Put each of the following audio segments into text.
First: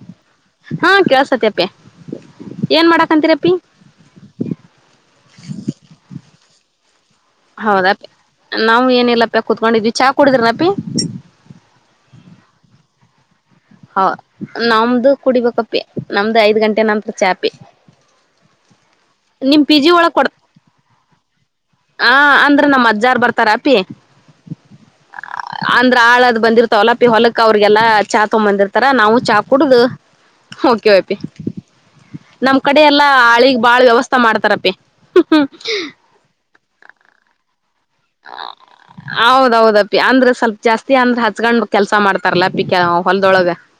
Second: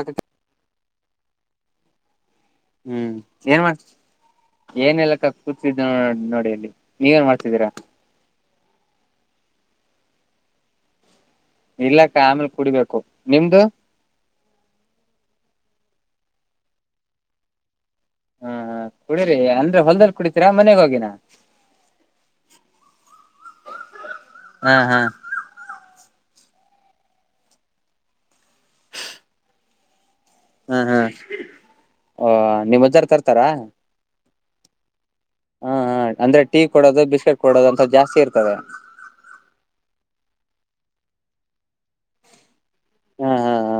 ಅಕ್ಕ ಹಾ ಕೆಳಸ್ ತೈತಿ ಅಪ್ಪಿ. ಹ್ಮ್ ಏನ್ ಮಾಡ ಏನಿಲ್ಲ ಅಕ್ಕ ಕೂತಿದ್ದೆ ನೋಡ್ ನೋಡಿಲ್ಲಿ. ಹೌದಾ ಅಪ್ಪಿ ನಾವು ಏನಲ್ಲಪ್ಪಿ ಕುತ್ಕೊಂಡಿದ್ವಿ ಚಾ ಕುಡಿದ್ರ ಏನ್ ಅಪ್ಪಿ. ಇಲ್ಲಕ್ಕ ಆಮೇಲ ಕುಡಿಬೇಕು. ನಿಮ್ದು ಹೌ ನಮ್ದು ಕುಡಿಬೇಕಪ್ಪಿ. ನಮ್ದು ಐದ್ ಗಂಟೆ ನಂತ್ರ ಚಾ ಅಪ್ಪಿ. ಹ್ಮ್ ಹ್ಮ್ ಕುಡಿರಿ ಅಂದ್ರೆ ಹೊಲ್ದದಲ್ಲಿ ಕುಡಿತೀರಾ ಮನೆಗ ಹೋಗಿನಾ ಹ ಅಂದ್ರೆ ನಮ್ಮ್ ಅಜ್ಜಾರ್ ಬರ್ತಾರ ಅಪಿ ಹಾ ಹಾ ಅಂದ್ರ ಆಳದ ಬಂದಿರ್ತಾವಲ್ಲ ಪಿ ಹೊಲಕ್ ಅವ್ರಿಗೆಲ್ಲಾ ಚಾ ತಗೊಂಬಂದಿರ್ತಾರ ನಾವು ಚಾ ಕುಡ್ದ್ ಹಾ ಓಕೆ ಹಾ ಅಪ್ಪಿ ಓ ನಮ್ ಕಡೆ ನಿಮ್ ಅಜ್ಜಾರ್ ಎಲ್ಲಾ ತರ್ತಾರಾ ಹಳಿಗ್ ಬಾಳ್ ವ್ಯವಸ್ಥೆ ಮಾಡ್ತ ತರ್ತರ್ ಅಪಿ ಹ್ಮ ಕೊಡದು ಬಿಸ್ಕೆಟ್ ಕೊಡೋದ ಹೌದ ಹೌದು ಅಪ್ಪಿ ಅಂದ್ರೆ ಸ್ವಲ್ಪ ಜಾಸ್ತಿ ಅಂದ ಹಚ್ಕೊಂಡ್ ಕೆಲ್ಸ ಮಾಡ್ತಾರಲ್ಲ. ಬಿಕ ಹಾ ಹೊಲದೊಳಗ ಹಾ ಹಾ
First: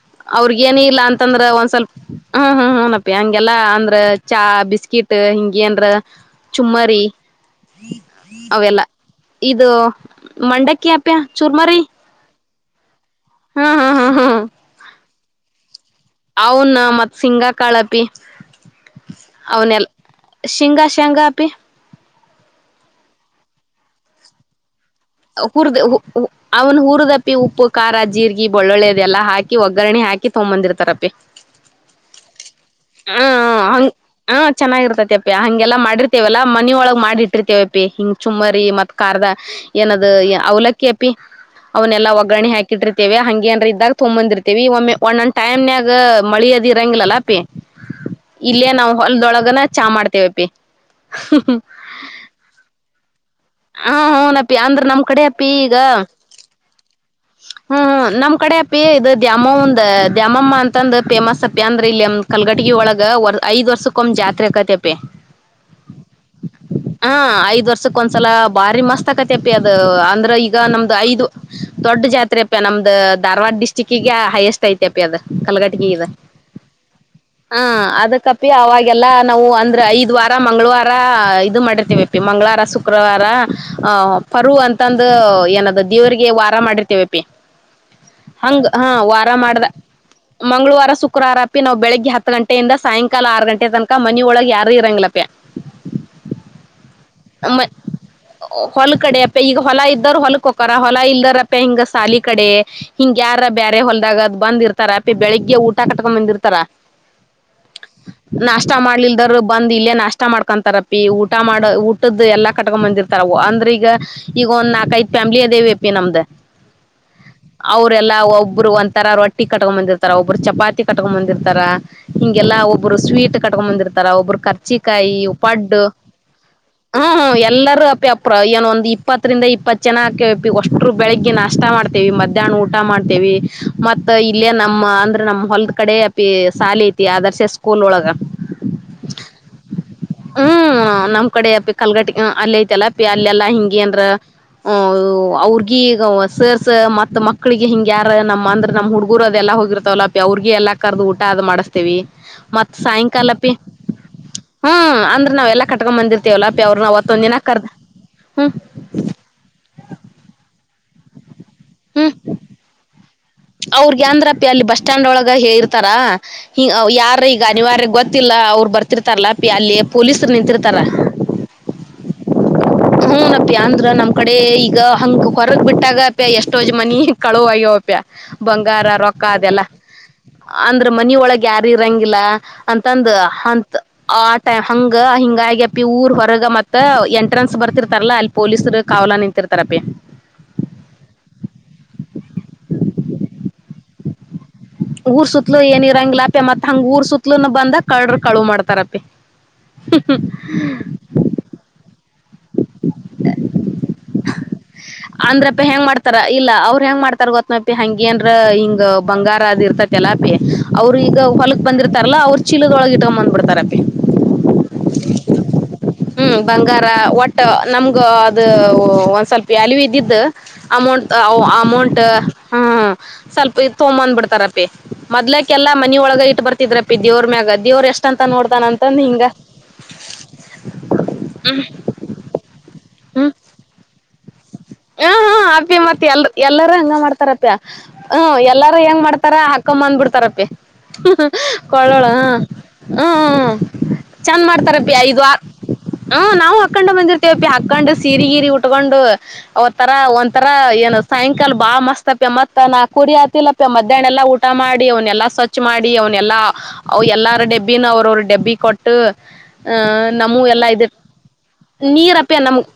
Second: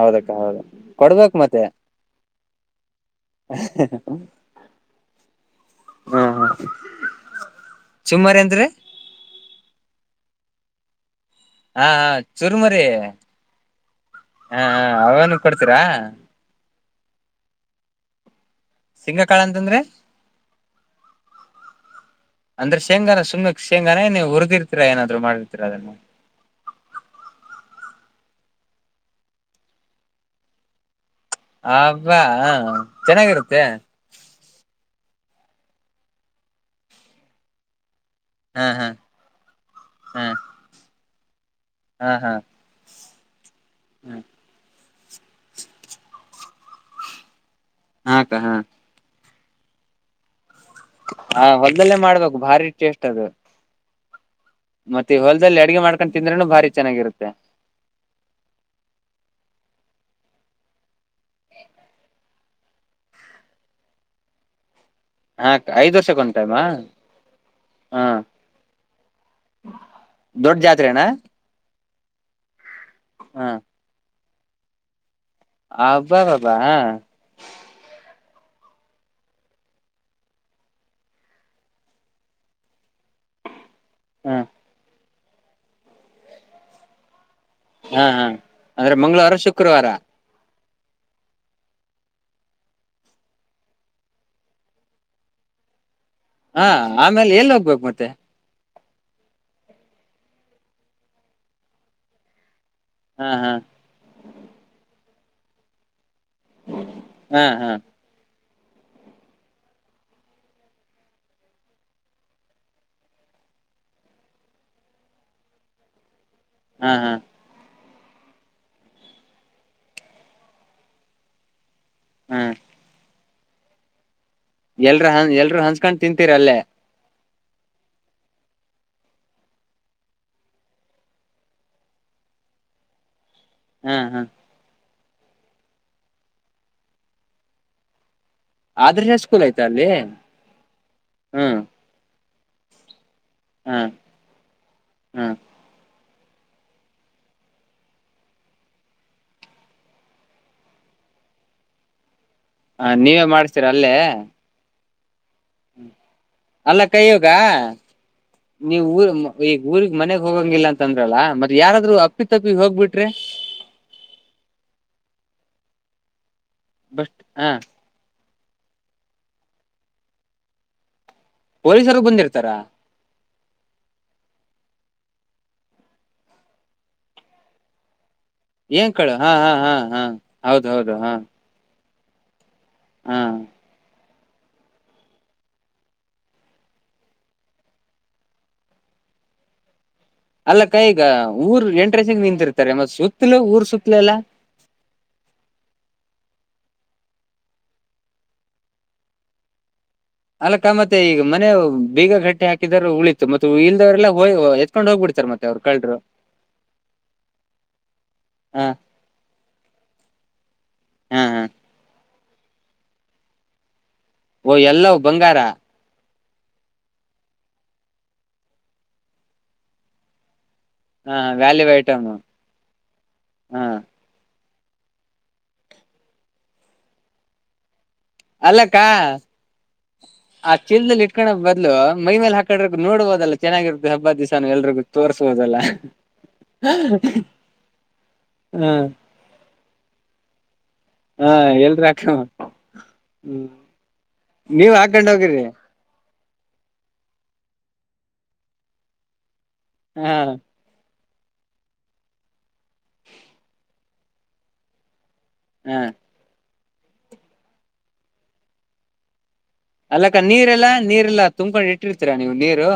ಹೌದಕ್ಕ ಅವ್ರಗ ಹೌದು ಏನ ಇಲ್ಲಾ ಕೊಡ್ಬೇಕ್ ಅಂತಂದ್ರ ಮತ್ತೆ ಒಂದ್ ಸ್ವಲ್ಪ ಹ್ಮ್ ಹ್ಮ್ ಅಪಿ ಹಂಗೆಲ್ಲಾ ಅಂದ್ರ ಚಾ ಬಿಸ್ಕಿಟ್ ಹಿಂಗ ಅಂದ್ರ ಹ ಚುಮ್ಮರಿ. ಚುಮ್ಮರಿ ಅಂದ್ರೆ ಅವೆಲ್ಲ ಇದು! ಮಂಡಕಿ.. ಹಾ ಹಾ ಚುರುಮರಿ. ಹಾ. ಹ್ಮ ಹ್ಮ್ ಹ್ಮ್ ಹ್ಮ್ ಹಾ.. ಹಾವೇನು ಕೊಡ್ತೀರಾ ಅವನ್ ಮತ್ತ ಸಿಂಗ ಕಳ್ಳಾಪಿ ಶಿಂಗಕಾಳ ಅಂತಂದ್ರೆ, ಶೇಂಗಾ ಶೇಂಗಾ ಅಪಿ ಅಂದ್ರೆ ಶೇಂಗಾನ ಶುಂಗ ಶೇಂಗಾ ನೀವು ಉರ್ದಿತಿ ಉರ್ ಉರ್ದು ಅವ್ನು ಉರದಪ್ಪಿ ಉಪ್ಪು ಖಾರ ಜೀರ್ಗೆ ಈ ಬಾಳೋಲಿ ಅದೆಲ್ಲಾ ಹಾಕಿ ಒಗ್ಗರಣೆ ಹಾಕಿ ತಗೊಬಂದರ್ತಾರ ಅಪ್ಪಿ. ಹಬ್ಬಾ ಹಾ ಚೆನ್ನಾಗಿರುತ್ತೆ.. ಹಾ ಚೆನ್ನಾಗಿರ್ತತಿ ಅಪಿ ಹಂಗೆಲ್ಲಾ ಮಾಡಿರ್ತೇವಲ್ಲಾ ಮನ ಒಳಗ್ ಮಾಡಿ ಇಟ್ಟರ್ತೇವ ಅಪ್ಪಿ ಹಿಂಗ. ಚುಮ್ಮರಿ ಹಾ ಹಾ ಮತ್ ಕರ್ದ ಏನದು ಹಾ ಅವಲಕ್ಕಿಅಪ್ ಪ್ಪಿ ಅವನೆೆ ಹಾ ಹಾ ಒಗ್ಗರಣೆ ಹಾಕಿಟ್ಟಿರ್ತೇವೆ ಹಂಗೆ ಅನ್ರ ಇದ್ದಾಗ ತೊಂಗೋ ಬಂದಿರ್ತೇವಿ ಒಮ್ಮೆ ಓನ್ ಒಂದ ಟೈಮ್ನಾಗ ಮಳಿದಿ ಇರಂಗಿಲ್ಲ ಪಿ ಹಾ ಅಕ್ಕ ಹಾ ಇಲ್ಲೇ ನಾವು ಹೊಲ್ದೊಳಗ ಚಾ ಮಾಡ್ತೇವಿ ಅಪ್ಪಿ ಹ ಹೊಲ್ದಲ್ಲೇ ಮಾಡ್ಬೇಕು. ಭಾರಿ ಟೇಸ್ಟ್ ಅದು. ಹಾ ಊನಾಪ್ಪಿ ಮತ್ತೆ ಹೊಲ್ದಲ್ಲಿ ಅಡಗೆ ಮಾಡ್ಕೊಂಡು, ತಿಂದ್ರೂನು ಭಾರಿ ಚಾನ್ನಾಗಿರುತ್ತೆ. ಹ್ಮ್ ಹೂ ನಮ್ ಕಡೆ ಅಪ್ಪಿ ಇದಕೆ ನಮ್ಮವ್ವನ್ ದ್ಯಾಮವ್ವ ಅಂತಂದ ಪೇಮಸ್ ಅಪ್ಪಿ ಅಂದ್ರೆ ಇಲ್ಲಿಕಲ್ಗಟ್ಟಿಗೆ ಒಳಗ ಐದ್ ವರ್ಷಕ್ಕೆ ಒಮ್ ಜಾತ್ರೆ ಆಕೈತಿ ಪ್ಪಿ ಹಾ ಅಕ್ಕ ಐದ್ ವರ್ಷಕ್ಕೆ ಒಂದ್ ಟೈಮಾ ಹಾ ಐದ್ ವರ್ಷಕ್ ಹಾ ಒಂದ್ಸಲ ಬಾರಿ ಮಸ್ತ್ ಆಕತಿ ಅಪ್ಪಿ ಅದ ಅಂದ್ರ ಈಗ ದೊಡ್ಡ ನಮ್ದು ಜಾತ್ರೆನಾ ಐದು ದೊಡ್ಡ ಜಾತ್ರೆ ಪ್ಪಿ ನಮ್ಮ ಅ ಹಾ ಧಾರವಾಡ ಡಿಸ್ಟಿಕ್ಕಿಗೇ ಹೈಯಸ್ಟ್ ಐತೆ ಅಪ್ಪಿ ಅದು ಕಲಗಟಿಕಿ ಇದೆ. ಅಬ್ಬಾಬಾಬಾ ಹಾ ಹಾ ಅದಕ್ಕ ಅವಾಗೆಲ್ಲಾ ನಾವು ಅಂದ್ರೆ ಐದ್ ವಾರ ಮಂಗಳವಾರ ಇದು ಮಾಡಿರ್ತೀವಿ ಅಪ್ಪಿ ಮಂಗಳಾರ ಸುಕ್ ಶುಕ್ರವಾರ ಆ ಹಾ ಪರು ಅಂತಂದ್ ಏನದ ದೇವರಿಗೆ ವಾ ಮಾಡಿರ್ತೇವೆ ಹಾ ಹಾ ಹಂಗ ಹಾ ಅಂದ್ರೆ ವಾರ ಮಂಗಳವಾರ ಮಾಡ್ದ ಶುಕ್ರವಾರ ಮಂಗಳವಾರ ಶುಕ್ರವಾರಪ್ಪಿ ನಾವು ಬೆಳಿಗ್ಗೆ ಹತ್ತು ಗಂಟೆಯಿಂದ ಸಾಯಂಕಾಲ ಆರು ಗಂಟೆ ತನಕ ಮನಿ ಒಳಗೆ ಯಾರು ಇರಂಗಿಲ್ಲಪಿ ಹಾ ಆಮೇಲೆ ಎಲ್ಲಿ ಮ ಹೋಗ್ಬೇಕು ಮತ್ತೆ ಹೊಲ್ ಕಡೆ ಅಪ್ಪಿ ಈಗ ಹೊಲ ಇದ್ದೋರು ಹೊಲ್ಕ್ ಹೋಕರ ಹೊಲ ಇಲ್ದಾರಪ್ಪ ಹಿಂಗ ಸಾಲಿ ಕಡೆ ಹಿಂಗ ಹಾ ಯಾರ್ರ ಹಾ ಬೇರೆ ಹೊಲ್ದಾಗ ಅದ್ ಬಂದಿರ್ತಾರ ಬೆಳಿಗ್ಗೆ ಊಟ ಕಟ್ಕೊಂಡಂಬಂದಿರು ತರ ಹಾ ಹಾ ನಾಷ್ಟ ಮಾಡ್ಲಿಲ್ದೊರ್ ಬಂದ್ ಇಲ್ಲೇ ನಾಷ್ಟ ಮಾಡ್ಕೊಂತಾರಪಿ ಊಟ ಮಾಡಊ ಊಟದ್ದು ಎಲ್ಲ ಕಟ್ಕೊಂಡ್ ಬಂದಿರ್ತಾರ ಅವು ಅಂದ್ರೆ ಈಗ ಈಗೊಂದ್ ನಾಲ್ಕೈದು ಫ್ಯಾಮ್ಲಿ ಅದೇವಪಿ ನಮ್ದು ಹಾ ಹಾ ಅವರೆೆಲ್ಲಾ ಒಬ್ರು ಒಂತರ ರೊಟ್ಟಿ ಕಟ್ಕೊಂಡ್ ಬಂದಿರ್ತಾರ ಒಬ್ಬರು ಚಪಾತಿ ಕಟ್ಕೊಂಡ್ ಬಂದಿರ್ತಾರ ಹಾ ಹಿಂಗೆಲ್ಲಾ ಒಬ್ರು ಸ್ವೀಟ್ ಕಟ್ಕೊಂಡ್ ಬಂದರ್ತಾರ ಒಬ್ರು ಎಲ್ರ ಕರ್ಚಿಕಾಯಿ ಎಲ್ರೂ ಹಂ ಹಂಚ್ಕೊಂಡ್ ತಿಂತೀರಲ್ಲೇ ಹಂ ಎಲ್ಲರೂ ಅಪಿ ಅಪ್ರ ಏನು ಒಂದು ಇಪ್ಪತ್ತರಿಂದ ಇಪ್ಪತ್ತು ಜನ ಹಾಕ ಒಷ್ಟರು ಬೆಳಿಗ್ಗೆ ನಾಷ್ಟ ಮಾಡ್ತೇವಿ ಮಧ್ಯಾಹ್ನ ಊಟ ಮಾಡ್ತೇವಿ ಹಾ ಮತ್ತ ಹಾ ಇಲ್ಯ ನಮ್ಮ ಅಂದ್ರ್ ನಮ್ ಹೊಲ್ ಕಡೆ ಅಪಿ ಶಾಲಿ ಐತಿ ಆದರ್ಶ ಸ್ಕೂಲ್ ಒಳಗ ಆದರ್ಶ ಸ್ಕೂಲ್ ಐಯ್ತ ಅಲ್ಲಿ ಹ್ಮ್ ಅಲ್ಲ್ ಐತಲ್ಲ ಅಲ್ಲೆಲ್ಲಾ ಹಾ ಹಿಂಗೆ ಅಂದ್ರ ಊ ಹಾ ಅವ್ರಗಿ ಈಗ ಸರ್ಸ್ ಮತ್ ಮಕ್ಳಿಗೆ ಹಿಂಗ್ ಯಾರ ನಮ್ಮ ಅಂದ್ರೆ ನಮ್ ಹುಡ್ಗುರು ಅದೆಲ್ಲಾ ಹೋಗಿರ್ತವಲ್ಲ ಅವ್ರಗಿ ಎಲ್ಲಾ ಕರ್ದು ಊಟ ಅದ್ ಮಾಡಸ್ತೇವಿ ಮತ್ ನೀವೇ ಸಾಯಂಕಾಲಪಿ ಮಾಡ್ಸ್ತೀರ ಅಲ್ಲೇ ಹ್ಮ ಅಂದ್ರ ನಾವೆಲ್ಲ ಕಟ್ಕೊಂಡ್ ಬಂದಿರ್ತಿವಿ ಅಲ್ಲಕ ಈಗ ಹ್ಮ್ ನೀವ್ ಊರ್ ಈಗ ಊರ್ಗ್ ಮನೆಗ್ ಹೋಗಂಗಿಲ್ಲ ತಂದ್ರಲ್ಲ ಮತ್ತೆ ಯಾರಾದರು ಅಪ್ಪಿ ತಪ್ಪಿ ಹೋಗ್ಬಿಟ್ಟ್ [inaudible] ಅವ್ರಗ ಅಂದ್ರಪ್ಪಿ ಅಲ್ಲಿ ಬಸ್ ಸ್ಟ್ಯಾಂಡ್ ಒಳಗ ಹೇ ಇರ್ತಾರಾ ಹ ಬಸ್ಟ್ ಯಾರ ಈಗ ಹ ಅನಿವಾರ್ಯ ಗೊತ್ತ ಲ್ಲ ಅವ್ರು ಬರ್ತಿರ್ತಾರಲ್ಲ ಅಪ್ಪಿ ಅಲ್ಲಿ ಪೊಲೀಸರು ನಿಂತಿರ್ತಾರ ಪೊಲೀಸರು ಬಂದಿರ್ತಾರ ಹ್ಮ್ ನ ಅಪ್ಪಿ ಅಂದ್ರ ನಮ್ಮ್ ಕಡೆ ಈ ಈಗ ಹಂಗ ಹೊರಗ್ ಬಿಟ್ಟಾಗ ಅಪ್ಯ ಎಷ್ಟೋಜ್ ಮನಿ ಕಳುವ ಆಗ್ಯವಪ್ಯ ಬಂಗಾರ ಏನ್ ಕಳು ರೊಕ್ಕ ಹಾ ಹಾ ಅದೆಲ್ಲ ಹಾ ಹಾ ಹೌದ್ ಅಂದ್ರ ಹೌದು ಹಾ ಮನಿ ಒಳಗ ಯಾರಿ ರಂಗಿಲ್ಲಾ ಅಂತಂದ ಹಾ ಹಂತ್ ಆಟ್ಯಾ ಹಂಗ ಹಿಂಗಾಗ ಅಪ್ಪಿ ಊರ್ ಹೊರಗ ಮತ್ತ ಎಂ ಎಂಟ್ರನ್ಸ್ ಬರ್ತಿರ್ತಾರಲ್ಲ ಅಲ್ಲಿ ಪೊಲೀಸರ ಕಾವಲಾ ನಿಂತಿರ್ತಾರಪ್ಪಿ ಅಲ್ಲ ಅಕ್ಕಾ ಇಗಾ ಊರ್ ಎಂಟ್ರೆನ್ಸಿಗ್ ನಿಂತಿರ್ತಾರೆ ಮತ್ ಸುತ್ತಲುೂ ಊರ್ ಸುತ್ತಲು ಎಲ್ಲ ಊರ್ ಸುತ್ತಲೂ ಎನ್ ಇರಂಗ್ಲಪ್ಪ್ಯ ಮತ್ ಹಂಗ್ ಊರ್ ಸುತ್ತಲೂ ಬಂದ ಕಳ್ರ ಕಳುವು ಮಾಡ್ತಾರಪ್ಪಿ ಅಲ್ಲಕ್ಕ ಮತ್ತೆ ಈಗ್ ಮನೆವ್ ಬೀಗಾ ಗಟ್ ಎತ್ಕೊಂಡ್ ಹೋಗ್ಬಿಡ್ತಾರ ಮತ್ತೆ ಅವ್ರು ಅಂದ್ರಪ್ಯ ಹೆಂಗ ಕಳ್ರು ಮಾಡ್ತಾರ ಇಲ್ಲ ಅವ್ರ ಹೆಂಗ ಮಾಡ್ತಾರ ಗೊತ್ನಪ್ಪ್ಯ ಹಂಗೆನ್ರ ಹ ಹಿಂಗ ಬಂಗಾರ ಅದ ಇರತೈತಲಪ್ಪಿ ಅವ್ರ ಈಗ ಹಾ ಹಾ ಹೊಲಕ್ ಬಂದಿರ್ತ ತರ್ಲಾ ಅವ್ರ ಚೀಲದೊಳಗ ಇಟಗೊಂಡ ಬಂದ್ ಬಿಡ್ತಾರ ಅಪ್ಪಿ. ಓ ಎಲ್ಲವು ಬಂಗಾರ ಹ್ಮ್ ಬಂಗಾರ ಒಟ್ ಬಟ್ ನಮ್ಗ ಅದ ಒಂದ್ ಸ್ವಲ್ಪ ವ್ಯಾಲಿವ್ ಇದಿದ್ದ ಅಮೌಂಟ್ ಹ ವ್ಯಾಲ್ಯೂ ಅಮೌಂಟ್ ಐಟಮ್ ಹ್ಮ್ ಸ್ವಲ್ಪ ಹ ಇದ್ ತೊಮಂದ ಬಿಡ್ತಾರ ಅಪ್ಪಿ ಅಪ್ಪಿ ಮೊದ್ಲಕೆಲ್ಲಾ ಮನಿ ಒಳಗ ಇಟ್ಟ ಬರ್ತಿದ್ರಪ್ಪಿ ದೇವ್ರ ಮ್ಯಾಗ ದೇವ್ರ ಎಸ್ಟ್ ಅಲ್ಲಕ್ಕಾ ಆ ಚೀಲ್ದಲ್ಲಿ ಇಟ್ಕಣ ಬದ್ಲು ಮೈ ಮೇಲೆ ಹಾಕಂಡ್ರೆ ನೋಡಬೋದಲ್ಲ ಚೆನ್ನಾಗಿರುತ್ತೆ ಹಬ್ [inaudible] ಹ್ಮ ಹಾ ಅಪ್ಪಿ ಮತ್ತ ಎಲ್ ಎಲ್ಲಾರೂ ಹಂಗ ಮಾಡ್ತಾರ ಅಪ್ಪ್ಯ ಹ್ಮ ಹ ಎಲ್ಲಾರು ಹೆಂಗ ಮಾಡ್ತಾರ. ಕೋಮಂದ ಬಿಡ್ತಾರಪ್ಪಿ. ಹ ಎಲ್ರು ಹಾಕ ಕೊಳ್ಳೋಳ ಹ್ಮ ಹ್ಮ್ ಹ್ಮ್ ಚಂದ ನೀವ್ ಮಾಡ್ತಾರಪ್ಪಿ ಹಾಕೊಂಡ್ ಐದ್ ಹೋಗಿರಿ ವಾರ್. ಹ್ಮ್ ನಾವು ಹಾಕ್ಕೊಂಡ ಬಂದಿರ್ತೇವಪ್ಪಿ ಹಾಕ್ಕೊಂಡ್ ಸೀರಿ ಗೀರಿ ಉಟ್ಕೊಂಡು [inaudible] ಅವತರಾ ಹ ಒಂತರಾ ಏನದ ಸಾಯಂಕಾಲ ಬಾಳ ಮಸ್ತ್ ಅಪ್ಪ್ಯ ಮತ್ತ ನಾಕುವರಿ ಆತಿಲ್ಲಪ್ಪ್ಯ ಮಧ್ಯಾಹ್ ಎಲ್ಲಾ ಊಟ ಮಾಡಿ ಅವನೆಲ್ಲಾ ಸ್ವಚ್ ಹ ಮಾಡಿ ಅವನೆಲ್ಲಾ ಅವ ಎಲ್ಲಾರ ಡೆಬ್ಬಿನ ಅವ್ರವರ ಡಬ್ಬಿ ಕೊಟ್ಟು ಅಹ ಅಲ್ಲಕ್ಕ ನಮ್ಮೂ ಎಲ್ಲಾ ನೀರೆಲ್ಲಾ ಇದ ನೀರಲ್ಲಾ ತುಂಬ್ಕೊಂಡ್ ಇಟ್ಟಿರ್ತೀರಾ ನೀವು ನೀರು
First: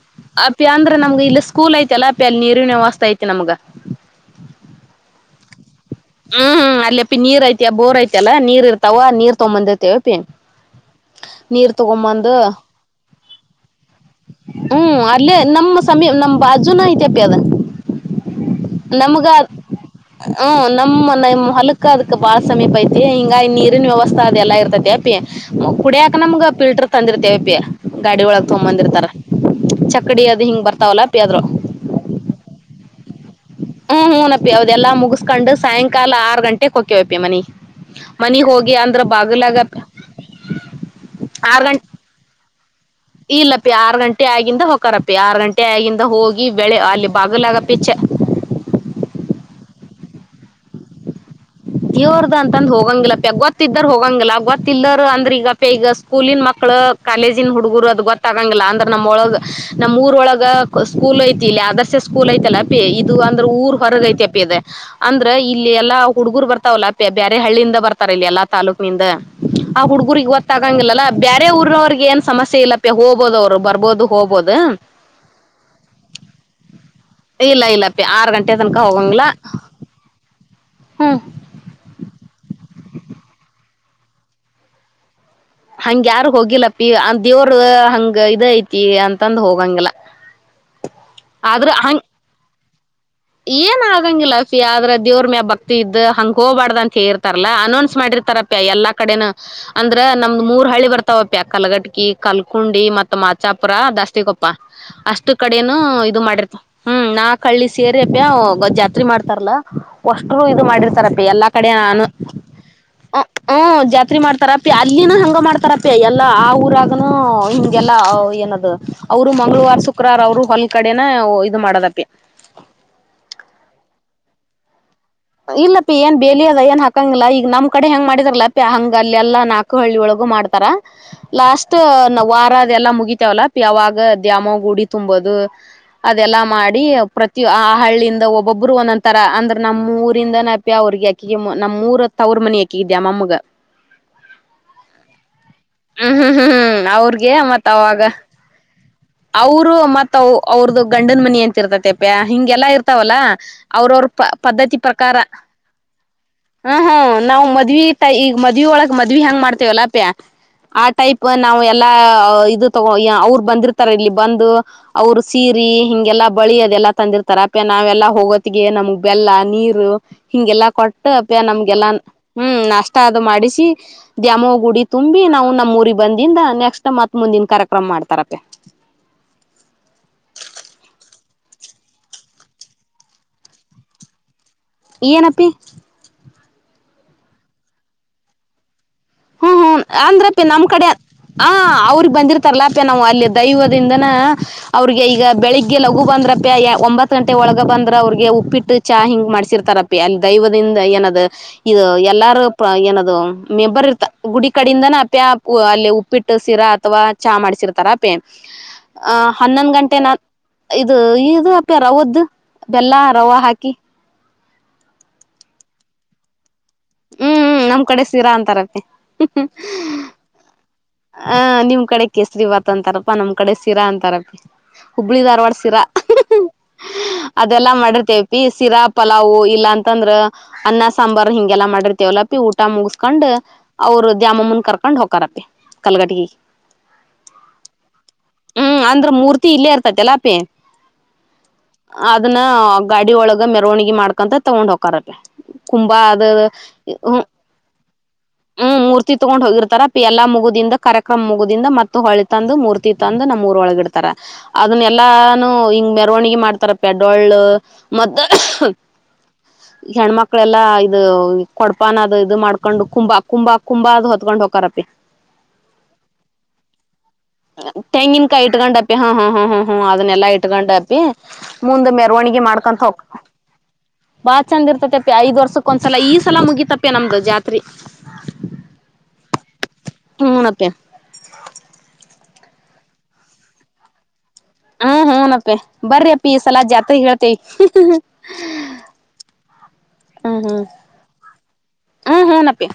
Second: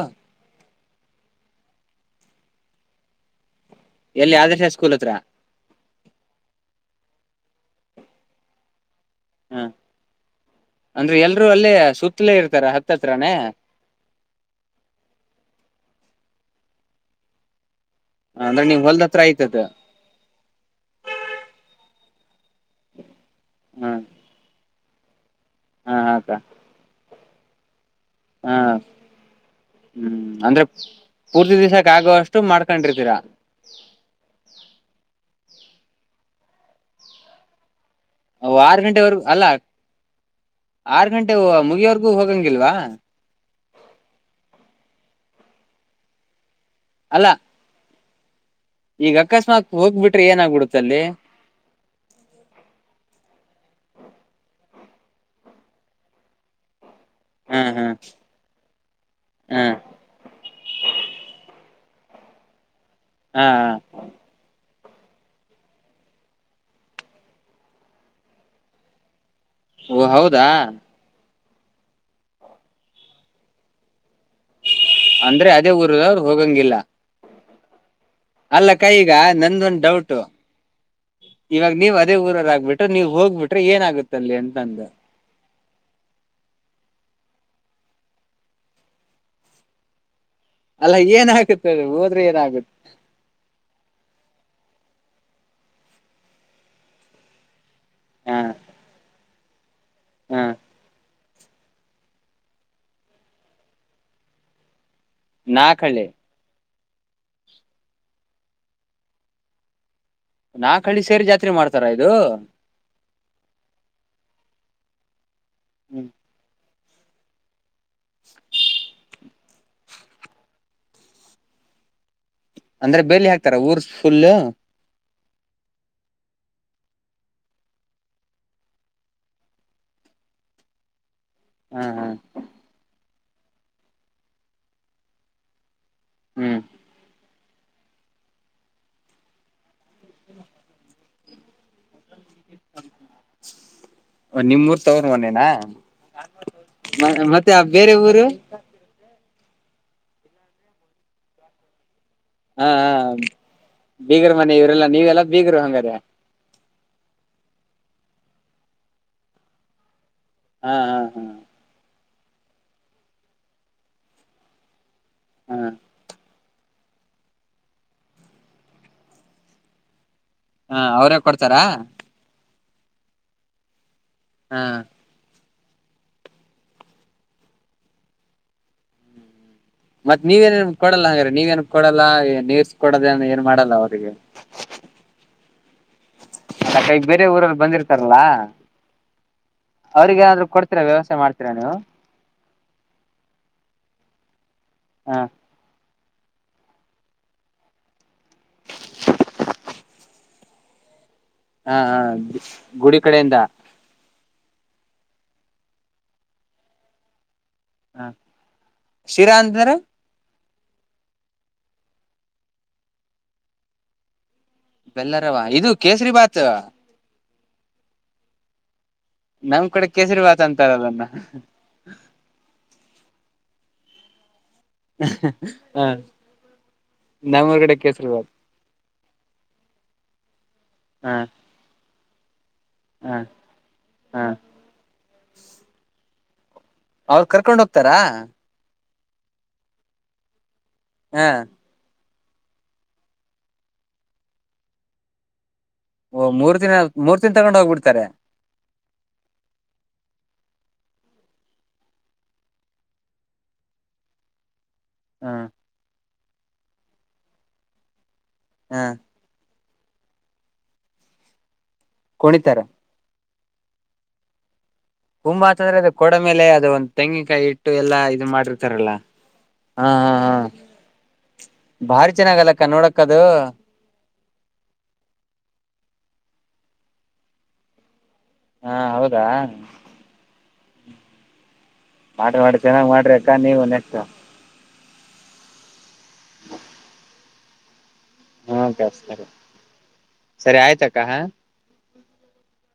ಪ್ಯಾಂದ್ರಾ ನಮಗ್ ಇಲ್ಲಸ್ ಸ್ಕೂಲ್ ಆಯಿತು ಅಲ್ಲಾ ಅಪ್ಪಿ ಅಲ್ಲಿ ನೀರಿನ ವ್ಯವಸ್ಥ ಐತಿ ನಮಗ ಎಲ್ಲಿ ಆದರ್ಶ ಸ್ಕೂಲ್ ಹತ್ರ ಹ್ಮ್ ಹ್ಮ್ ಅಲ್ಲಿಪಿ ನೀರ್ ಐತಿ ಬೋರ್ ಐತಲ್ಲಾ ನೀರ್ ಇರ್ತ ತವಾ ನೀರ್ ಹ ತೊಂಬರ್ತಿವಪ್ಪಿ ಅಂದ್ರೆ ಎಲ್ರು ಅಲ್ಲೇ ನೀರ್ ತಗೊಂಬಂದ ಸುತ್ತಲೇ ಇರ್ತಾರ ಹತ್ತತ್ರನೇ ಹ್ಮ ಅಲ್ಲೆ ನಮ್ ಸಮೀಪ ನಮ್ ಬಾಜುನ ಐತ್ ಅಪ್ಪಿ ಅದ ಅಂದ್ರೆ ನೀವ್ ಹೊಲ್ದ ಹತ್ರ ನಮ್ಗ ಐತದ ಹ್ಮ ಹೂ ಹೊಲಕ್ ಅದಕ್ ಬಾಳ್ ಸಮೀಪ ಐತಿ ಹಿಂಗಾಗಿ ನೀರಿನ ಹ ವ್ಯವಸ್ಥ ಅದೆಲ್ಲಾ ಇರ್ತೀತೆ ಕುಡಿಯಕ ನಮ್ಗ ಫಿಲ್ಟರ್ ತಂದಿರ್ತೇವೆ [unintelligible] ಹಾ ಚಕ್ಕಡಿ ಹ್ಮ್ ಅದು ಅಂದ್ರೆ ಹಿಂಗ್ ಬರ್ತಾವಲ್ಲ ಅಪಿ ಅದ್ರೊಳ್ ಪೂರ್ತಿ ದಿವ್ಸಕ್ಕೆ ಆಗುವಷ್ಟು ಮಾಡ್ಕೊಂಡಿರ್ತೀರಾ ಹ್ಮ್ ಹ್ಪ್ಪಿ ಅವ್ದದೆಲ್ಲಾ ಮುಗಿಸಸ್ಕೊಂಡ ಸಾಯಂಕಾಲ ಆರು ಗಂಟೆಗೆ ಹೋಗ್ತೇವ್ ಅಪ್ಪಿ ಮನಿಗ ಅ ಆರ್ ಗಂಟೆವರೆಗೂ ಅಲ್ಲ ಆರ್ ಗಂಟೆ ಆರ್ ಗಂಟ್ ಮುಗಿಯವರ್ಗೂ ಹೋಗಂಗಿಲ್ವಾ ಇಲ್ಲಪ್ಪಿ ಆರು ಗಂಟೆ ಆಗಿಂದ ಹೋಕರ್ ಅಪ್ಪಿ ಆರು ಗಂಟೆ ಆಗಿಂದ ಹೋಗಿ ಬೆಳೆ ಅಲ್ಲಿ ಅಲ್ಲ ಬಾಗಲಾಗ ಪಿಚ್ಚ ಈಗ ಅಕಸ್ಮಾತ್ ಹೋಗ್ಬಿಟ್ರೆ ಏನಾಗಗ್ಬಿಡುತ್ತ ಅಲ್ಲಿ ತ್ತಿದ್ದರ್ ಹೋಗಂಗಿಲ್ಲ ಗೊತ್ತು ಇದವರ ಅಂದ್ರ ಈಗಪ್ಪ ಈಗ ಸ್ಕೂಲಿನ ಮಕ್ಕಳ ಕಾಲೇಜಿನ ಹಾ ಹಾ ಹುಡ್ಗರು ಅದು ಗೊತ್ತಾಗಂಗಿಲ್ಲ ಅಂದ್ರ ನಮ್ಮ್ ಒಳಗ ಹಾ ನಮ್ ಊರೊಳಗ ಸ್ಕೂಲ್ ಐತಿ ಇಲ್ಲಿ ಅದ್ರ ಸ ಸ್ಕೂಲ ಐತಿ ಅಲ್ಲ ಅಪ್ಪಿ ಇದು ಅಂದ್ರೆ ಹಾ ಊರ್ ಹೊರಗ ಐತಿ ಅಪ್ಪಿ ಅದೆ ಅಂದ್ರ ಇಲ್ಲಿ ಎಲ್ಲಾ ಹುಡ್ಗರ್ ಬರ್ತಾವಲ್ಲ ಬೇರೆ ಹಳ್ಳಿಂದ ಬರ್ತಾರ ಇಲ್ಲಿ ಎಲ್ಲ ತಾಲೂಕಿನಿಂದ ಆ ಓ ಹುಡ್ಗುರಿಗೆ ಹೌದಾ ಒತ್ತ ಆಗಂಗಿಲ್ಲಲ್ಲಾ ಬ ಅರೇ ಊರನವ್ರರಿಗೆ ಏನ್ ಸಮಸ್ಯೆ ಇಲ್ಲ ಪ ಹೋಗಬಹದು ಅವ್ರು ಬರ್ಬೋದು ಹೋಗ್ಬೋದು ಅಂದ್ರೆ ಅದೇ ಊರವರು ಹೋಗಂಗಿಲ್ಲ ಇಲ್ಲ ಇಲ್ಲ ಆರು ಗಂಟೆ ತನಕ ಅಲ್ಲಕ್ಕ ಈಗ ಹೋಗಂಗಿಲ್ ನಂದೊಂದ್ ಡೌಟ್ ಇವಾಗ ನೀವು ಅದೇ ಊರಲ್ಲಾಗ ಬಿಟ್ರೆ ನೀವ್ ಹೋಗ್ಬಿಟ್ರೆ ಏನ ಆಗುತ್ತಲ್ಲಿ ಎಂತಂದ ಹಂಗ ಯಾರ ಹೋಗಿಲ್ಲ ಪಿ ಅ ದೇವ್ರ ಹಂಗ ಇದ ಐತಿ ಅಂತಂದ ಹೋಗಂಗಿಲ್ಲ ಅಲ್ಲ ಆದ್ರ ಏನಾಗುತ್ತೆ ಹಂಗ ಹೋದ್ರೆ ಏನಾಗುತ್ತೆ ಏನ್ ಆಗಂಗಿಲ್ಲಫಿ ಆದ್ರೆ ದೇವ್ರ ಮ್ಯಾ ಭಕ್ತಿ ಇದ್ದ್ ಹಂಗ ಹೋಗ್ಬಾರ್ದ ಅಂತ ಹೇರ್ತಾರಲ್ಲಾ ಅನ್ನೊಂದ [unintelligible] ಹಾ ಮಾಡಿರ್ತಾರಪ್ಪ ಎಲ್ಲಾ ಕಡೆನ ಅಂದ್ರೆ ಹಾ ನಮ್ದ್ ಮೂರ್ ಹಳಿ ಬರ್ತ ಪ್ಯ ಕಲಗಟಕಿ ಕಲ್ಕುಂಡಿ ಮತ್ ಮಾಚಾಪುರ ದಾಸ್ತಿಿಕೊಪ್ಪ ಅಷ್ಟು ಕಡೆನು ನಾಲ್ಕಹಳ್ಳಿ ಇದು ಮಾಡಿರ್ತ ಹ್ಮ್ ನಾಕ ಹೆಳ್ಳಿಸ ಸೇರಿಪ್ಯ ಅವು ಜಾತ್ರೆ ಮಾಡ್ತಾರಲ್ಲ ಅಷ್ಟರು ಇದು ನಾಲ್ಕಹಳ್ಳಿ ಮಾಡಿರ್ತಾರಪ್ಪ ಸೇರಿ ಎಲ್ಲಾ ಜಾತ್ರೆ ಕಡೆ ಮಾಡ್ತಾರ ಅನು ಇದು ಹ್ಮ [unintelligible] ಹ್ಮ ಜಾತ್ರೆ ಪ್ಯ ಮಾಡ್ತಾರ ಅಲ್ಲಿನ ಹಂಗ ಮಾಡ್ತ ತರಪೆ ಎಲ್ಲಾ ಆ ಊರಾಗ ನೂ ಇಂ ಇಲ್ಲ ಅವು ಏನದು ಅವರು ರು ಮಂಗಳವಾರ ಶುಕ್ರವಾರ ಅವ್ರು ಹೊಲ್ ಕಡೆನ ಇದು ಮಾಡದಪ್ಪಿ ಅಂದ್ರೆ ಬೆಲಿ ಹಾಕ್ತಾರ ಊರ್ ಫುಲ್ ಇಲ್ಲಪ್ಪಿ ಏನ್ ಬೇಲಿ ಅದ ಏನ್ ಹಾಕಂಗಿಲ್ಲ ಈಗ ನಮ್ ಕಡೆ ಹೆಂಗ ಮಾಡಿದಾರಲಪಿ ಹಂಗ ಅಲ್ಲಿ ಎಲ್ಲಾ ನಾಲ್ಕು ಹಳ್ಳಿೊಳಗೂ ಮಾಡ್ತಾರ ಲಾಸ್ಟ್ ಹಾ ಹಾ ನಾವ್ ವಾರ ಅದೆಲ್ಲ ಮುಗ ಇವಲ್ಲ ಯಾವಾಗ ದ್ಯಾಮ ಗೂಡಿ ತುಂಬೋದು ಅದೆಲ್ಲಾ ಹ್ಮ್ ಮಾಡಿ ಪ್ರತಿ ಆ ಹಳ್ಳಿಯಿಂದ ಒಬ್ಬೊಬ್ರು ಒಂದೊಂರ ಅಂದ್ರೆ ನಮ್ಮ ಊರು ಇಂದ ನಾಪಿ ಅವರಿಗೆ ಅಕಿಗೆ ನಮ್ಮ ಮೂರ ತವರು ಮನೆ ಯಕಗಿದ್ಯಾ ಮಮ್ಮಗ ನಿಮ್ಮೂರ್ ತವ್ರ ಮನೆನಾ ಹ್ಮ್ ಹ್ಮ್ ಹ್ಮ್ ಹ್ಮ್ ಅವ್ರಗೆ ಮತ್ತೆ ಆ ಮತ್ತ ಬೇರೆ ಅವಾಗ ಊರು ಅವರು ಮತ್ ಅವ್ರ್ದು ಗಂಡನ್ ಮನಿ ಅಂತಿರ್ತತೆ ಹಾ ಹಿಂಗೆಲ್ಲಾ ಹಾ ಇರ್ತಾವಲ್ಲ ಅವ್ರವ್ರ ಪ ಬೀಗರ ಮನೆ ಪದ್ಧತಿ ಇವರೆಲ್ಲ ಪ್ರಕಾರ ನೀವೆಲ್ಲ ಬೀಗರು ಹಂಗಾರೆ ಹಾ್ ಹ್ಮ್ ನಾವು ಮದ್ವಿ ಈಗ ಮದ್ವಿ ಒಳಗ್ ಮದ್ವಿ ಹೆಂಗ ಮಾಡ್ತೇವಲ್ಲ ಅಪ್ಯ ಹಾ ಆ ಹಾ ಹಾ ಟೈಪ್ ನಾವು ಎಲ್ಲಾ ಇದು ತಗೋ ಅವ್ರು ಬಂದಿರ್ತ ಇಲ್ಲಿ ಬಂದು ಅವರು ಹಾ ಸೀರೆ ಹಿಂಗೆಲ್ಲ ಬಳಿ ಅದೆಲ್ಲ ತಂದಿರ್ತಾರ ಅಪ ನಾವೆಲ್ಲ ಹೋಗೋತ್ಗೆ ನಮ್ಗ್ ಬೆಲ್ಲ ನೀರು ಹಿಂಗೆಲ್ಲಾ ಕೊಟ್ಟು ಅವ್ರೇ ಅಪ್ಯ ಕೊಡ್ತಾರಾ ನಮ್ಗೆಲ್ಲಾ ಹ್ಮ್ ನಾ ಫಸ್ಟ್ ಅದು ಮಾಡಿಸಿ ದ್ಯಾಮೋ ಹಾ ಗುಡಿ ತುಂಬಿ ನಾವು ನ ನಮ್ಮೂರಿಗೆ ಬಂದಿಂದ ನೆಕ್ಸ್ಟ್ ಮತ್ ಮುಂದಿನ ಕಾರ್ಯಕ್ರಮ್ತಾರಪ್ಪ ಮತ್ತತ್ ನೀವೇನೇನ್ ಕೊಡಲ್ಲ ಹಂಗ್ರೆ ನೀವೇನ ಕೊಡಲ್ಲ ನೀರ್ಸ್ಕ ಕೊಡದ ಏನ್ ಮಾಡಲ್ಲ ಅವರಿಗೆ ಏನಪ್ಪಿ ಅಕ ಈ ಬೇರೆ ಊರಲ್ಲಿ ಬಂದಿರ್ತಾರಲ್ಲ ಹ್ಮ್ ಹ್ಮ್ ಅಂದ್ರ ನಮ್ಮ್ ಕಡೆ ಆ ಮಾಡ್ತೀರಾ ನೀವು ಅವ್ರಗ್ ಬಂದಿರ್ತ ರ್ಲಾಪೆ ನಾವು ಅಲ್ಲಿ ದೈವದಿಂದನ ಅವ್ರಿಗೆ ಹ ಈಗ ಬೆಳಿಗ್ಗೆಲ್ಲ ಹಗು ಬಂದ್ರಪ್ಪಿ ಒಂಬತ್ ಗಂಟೆ ಒಳಗ ಬಂದ್ರ ಅವ್ರಿಗೆ ಉಪ್ಪಿಟ್ಟು ಚಾ ಹಿಂಗ್ ಮಾಡ್ಸಿರ್ತಾರಪ್ಪಿ ಅಲ್ಲಿ ದೈವದಿಂದ ಏನದ ಹ ಇದು ಹ ಎಲ್ಲಾರು ಗುಡಿ ಏನದು ಕಡೆಯಿಂದ ಮೆಂಬರ್ ಇರ್ ಗುಡಿ ಕಡಿಂದಾನ ಪ್ಯಾ ಅಲ್ಲಿ ಉಪ್ಪಿಟ್ಟು ಶಿರಾ ಅಥವಾ ಚಾ ಮಾಡ್ತಿ ಿರ್ತಾರ ಹ ಪೇ ಆ ಶಿರಾ ಹನ್ನೊಂದು್ ಅಂದ್ರೆ ಗಂಟೆ ನ ಇದು ಇದು ಅಪೆ ರವದ್ದ ಬೆಲ್ಲ ರವ ಹಾಕಿ ಬೆಲ್ಲರವ ಇದು ಕೇಸರಿ ಭಾತ್ ಹ್ಮ್ ಹ್ಮ್ ನಮ್ ಕಡೆ ಸಿೀರಾ ಅಂತರತಿ ನಮ್ ಕಡೆ ಕೇಸರಿ ಭಾತ ಅಂತಾರದ ಹ ನಿಮ್ ಕಡೆ ಕೇಸರಿ ವತಂತ ಅಂತಾರಪ್ಪಾ ನಮ್ ಕಡೆ ಶ ಸಿರಾ ಅಂತಾರಪಿ ಹುಬ್ಳಿಧಾರ್ವಾಡ ಶಿರಾ ಹ ನಮ್ಮೂರ್ ಅದೆಲ್ಲಾ ಕಡೆ ಕೇಸರಿ ಬಾತ್ ಮಾಡ್ರತೇಪಿ ಶೀರಾ ಪಲಾವವು್ ಇಲ್ಲ ಅಂತಂದ್ರ ಅನ್ನ ಹ ಸಾಂಬಾರ್ು ಹಿಂಗೆಲ್ಲಾ ಮಾಡಿರ್ತಿ ಲ್ಲ ಿ ಊಟ ಹ ಮುಗಸ್ಕೊಂಡ್ ಅವ್ರರು ಹ ದಧ್ಯ್ಯಾಮ ಮುನ್ ಕರ್ಕೊಂಡ್ ಹಕಾರಪ್ಪಿ ಕಟ್ಟಗ ಅವರು ಕರ್ಕೊಂಡ್ ಹೋಗ್ತಾರಾ ಹ್ಮ್ ಅಂದ್ರ ಮೂರ್ತಿ ಇಲ್ಲೇ ಇರ್ತತಿ ಎಲ್ಲ ಅಪೆ ಹಾ ಅದನ್ನ ಗಾಡಿ ಒಳಗ ಮೆರವಣಿಗೆಿ ಮಾಡ್ಕೊಂತ ತಗೊಂಡ್ ಹಕಾರಲ್ಲ ಕುಂಭ ಅದ ಓ ಮೂರ್ ದಿನ ಮೂರ್ ಹ್ಮ ದಿನ ತಗೊಂಡ್ ಹೋಗ್ಬಿಡ್ತಾರೆ ಹ್ಮ್ ಮೂರ್ತಿ ತಗೊಂಡ್ ಹೋಗಿರ್ತಾರ ಪ ಎಲ್ಲಾ ಮುಗ ಕಾರ್ಯಕ್ರಮ ಮುಗುದಿಂದ ಮತ್ತು ಹೊಳಿ ತಂದು ಮೂರ್ತಿ ತಂದು ನಮ್ಮ್ೂಊರೊಳಗ ಇಡ್ತಾರೆ ಅದನ್ನ ಎಲ್ಲಾನು ಹ ಮ ಮರವಣಿಗೆಿ ಮಾಡ್ತಾರ ಪ ಡೊಳ್ಳು ಮ ಹಾ ಹೆಣ್ಮಕ್ಳೆಲ್ಲಾ ಇದು ಕೊಡ್ಪಾನದ ಇದು ಕುಣಿತಾರೆ ಮಾಡ್ಕೊಂಡು ಕುಂಂಬಾ ಕುುಂಬಾ ಕುಂಬ ಅ್ ಹೊತ್ಕೊಂಡ್ ಹೋಗಕಾರಪ್ಪಿ ಕುಂಭ ಅಂತಂದ್ರೆ ಅದು ಕೋಡ ಮೇಲೆ ಅದು ಒಂದ್ ತೆಂಗಿನಕಾಯಿ ಇಟ್ಟು ಎಲ್ಲಾ ಇದು ತೆಂಗಿನಕಾಯಿ ಮಾಡಿರ್ತಾರಲ್ಲ ಇಟ್ಕೊಂಡ್ಪ್ಪಿ ಹಾ ಹಾ ಹಾ ಹಾ ಹಾ ಅದನ್ನೆಲ್ಲಾ ಇಟ್ಕೊಂಡಪಿ ಮುಂದ ಬಾರಿ ಮೆರವಣಿಗೆಿ ಚೆನ್ನಾಗಲ್ಲಕ್ಕ ಮಾಡ್ಕೊಂತ ನೋಡಕ್ ಹೋಗ ಅದು ಬಾಳ ಚಂದ ಇರ್ತತಿಪ್ಪಿ ಐದ್ ವರ್ಷಕ್ ಒಂದ್ಸಲ ಈ ಸಲ ಮುಗಿತಪ್ಪೆ ನಮ್ದು ಜಾತ್ರೆ ಹಾ ಹೌದಾ ಹುನ ಆಪಾ ಮಾಡಟ್ರ ಮಾಡಿ ಚೆನ್ನಾಗ್ ಮಾಡ್ರ ಅಕ್ಕ ನೀವು ನೆಕ್ಟ್ ಹ್ಮ ಹನಪ್ಪೆ ಬರ್ರಿ ಅಪ್ಪ ಈ ಸಲಜ್ ಜಾತ್ ಹೇಳ್ತೇವಿ ಹ್ಮ ಕತರಿ ಹ್ಮ್ ಸರಿ ಹ್ಮ್ ಆಯ್ತಕ್ಕ ಹ್ಮ್ ಹ್ಮ್ ನಪ್ಪಿ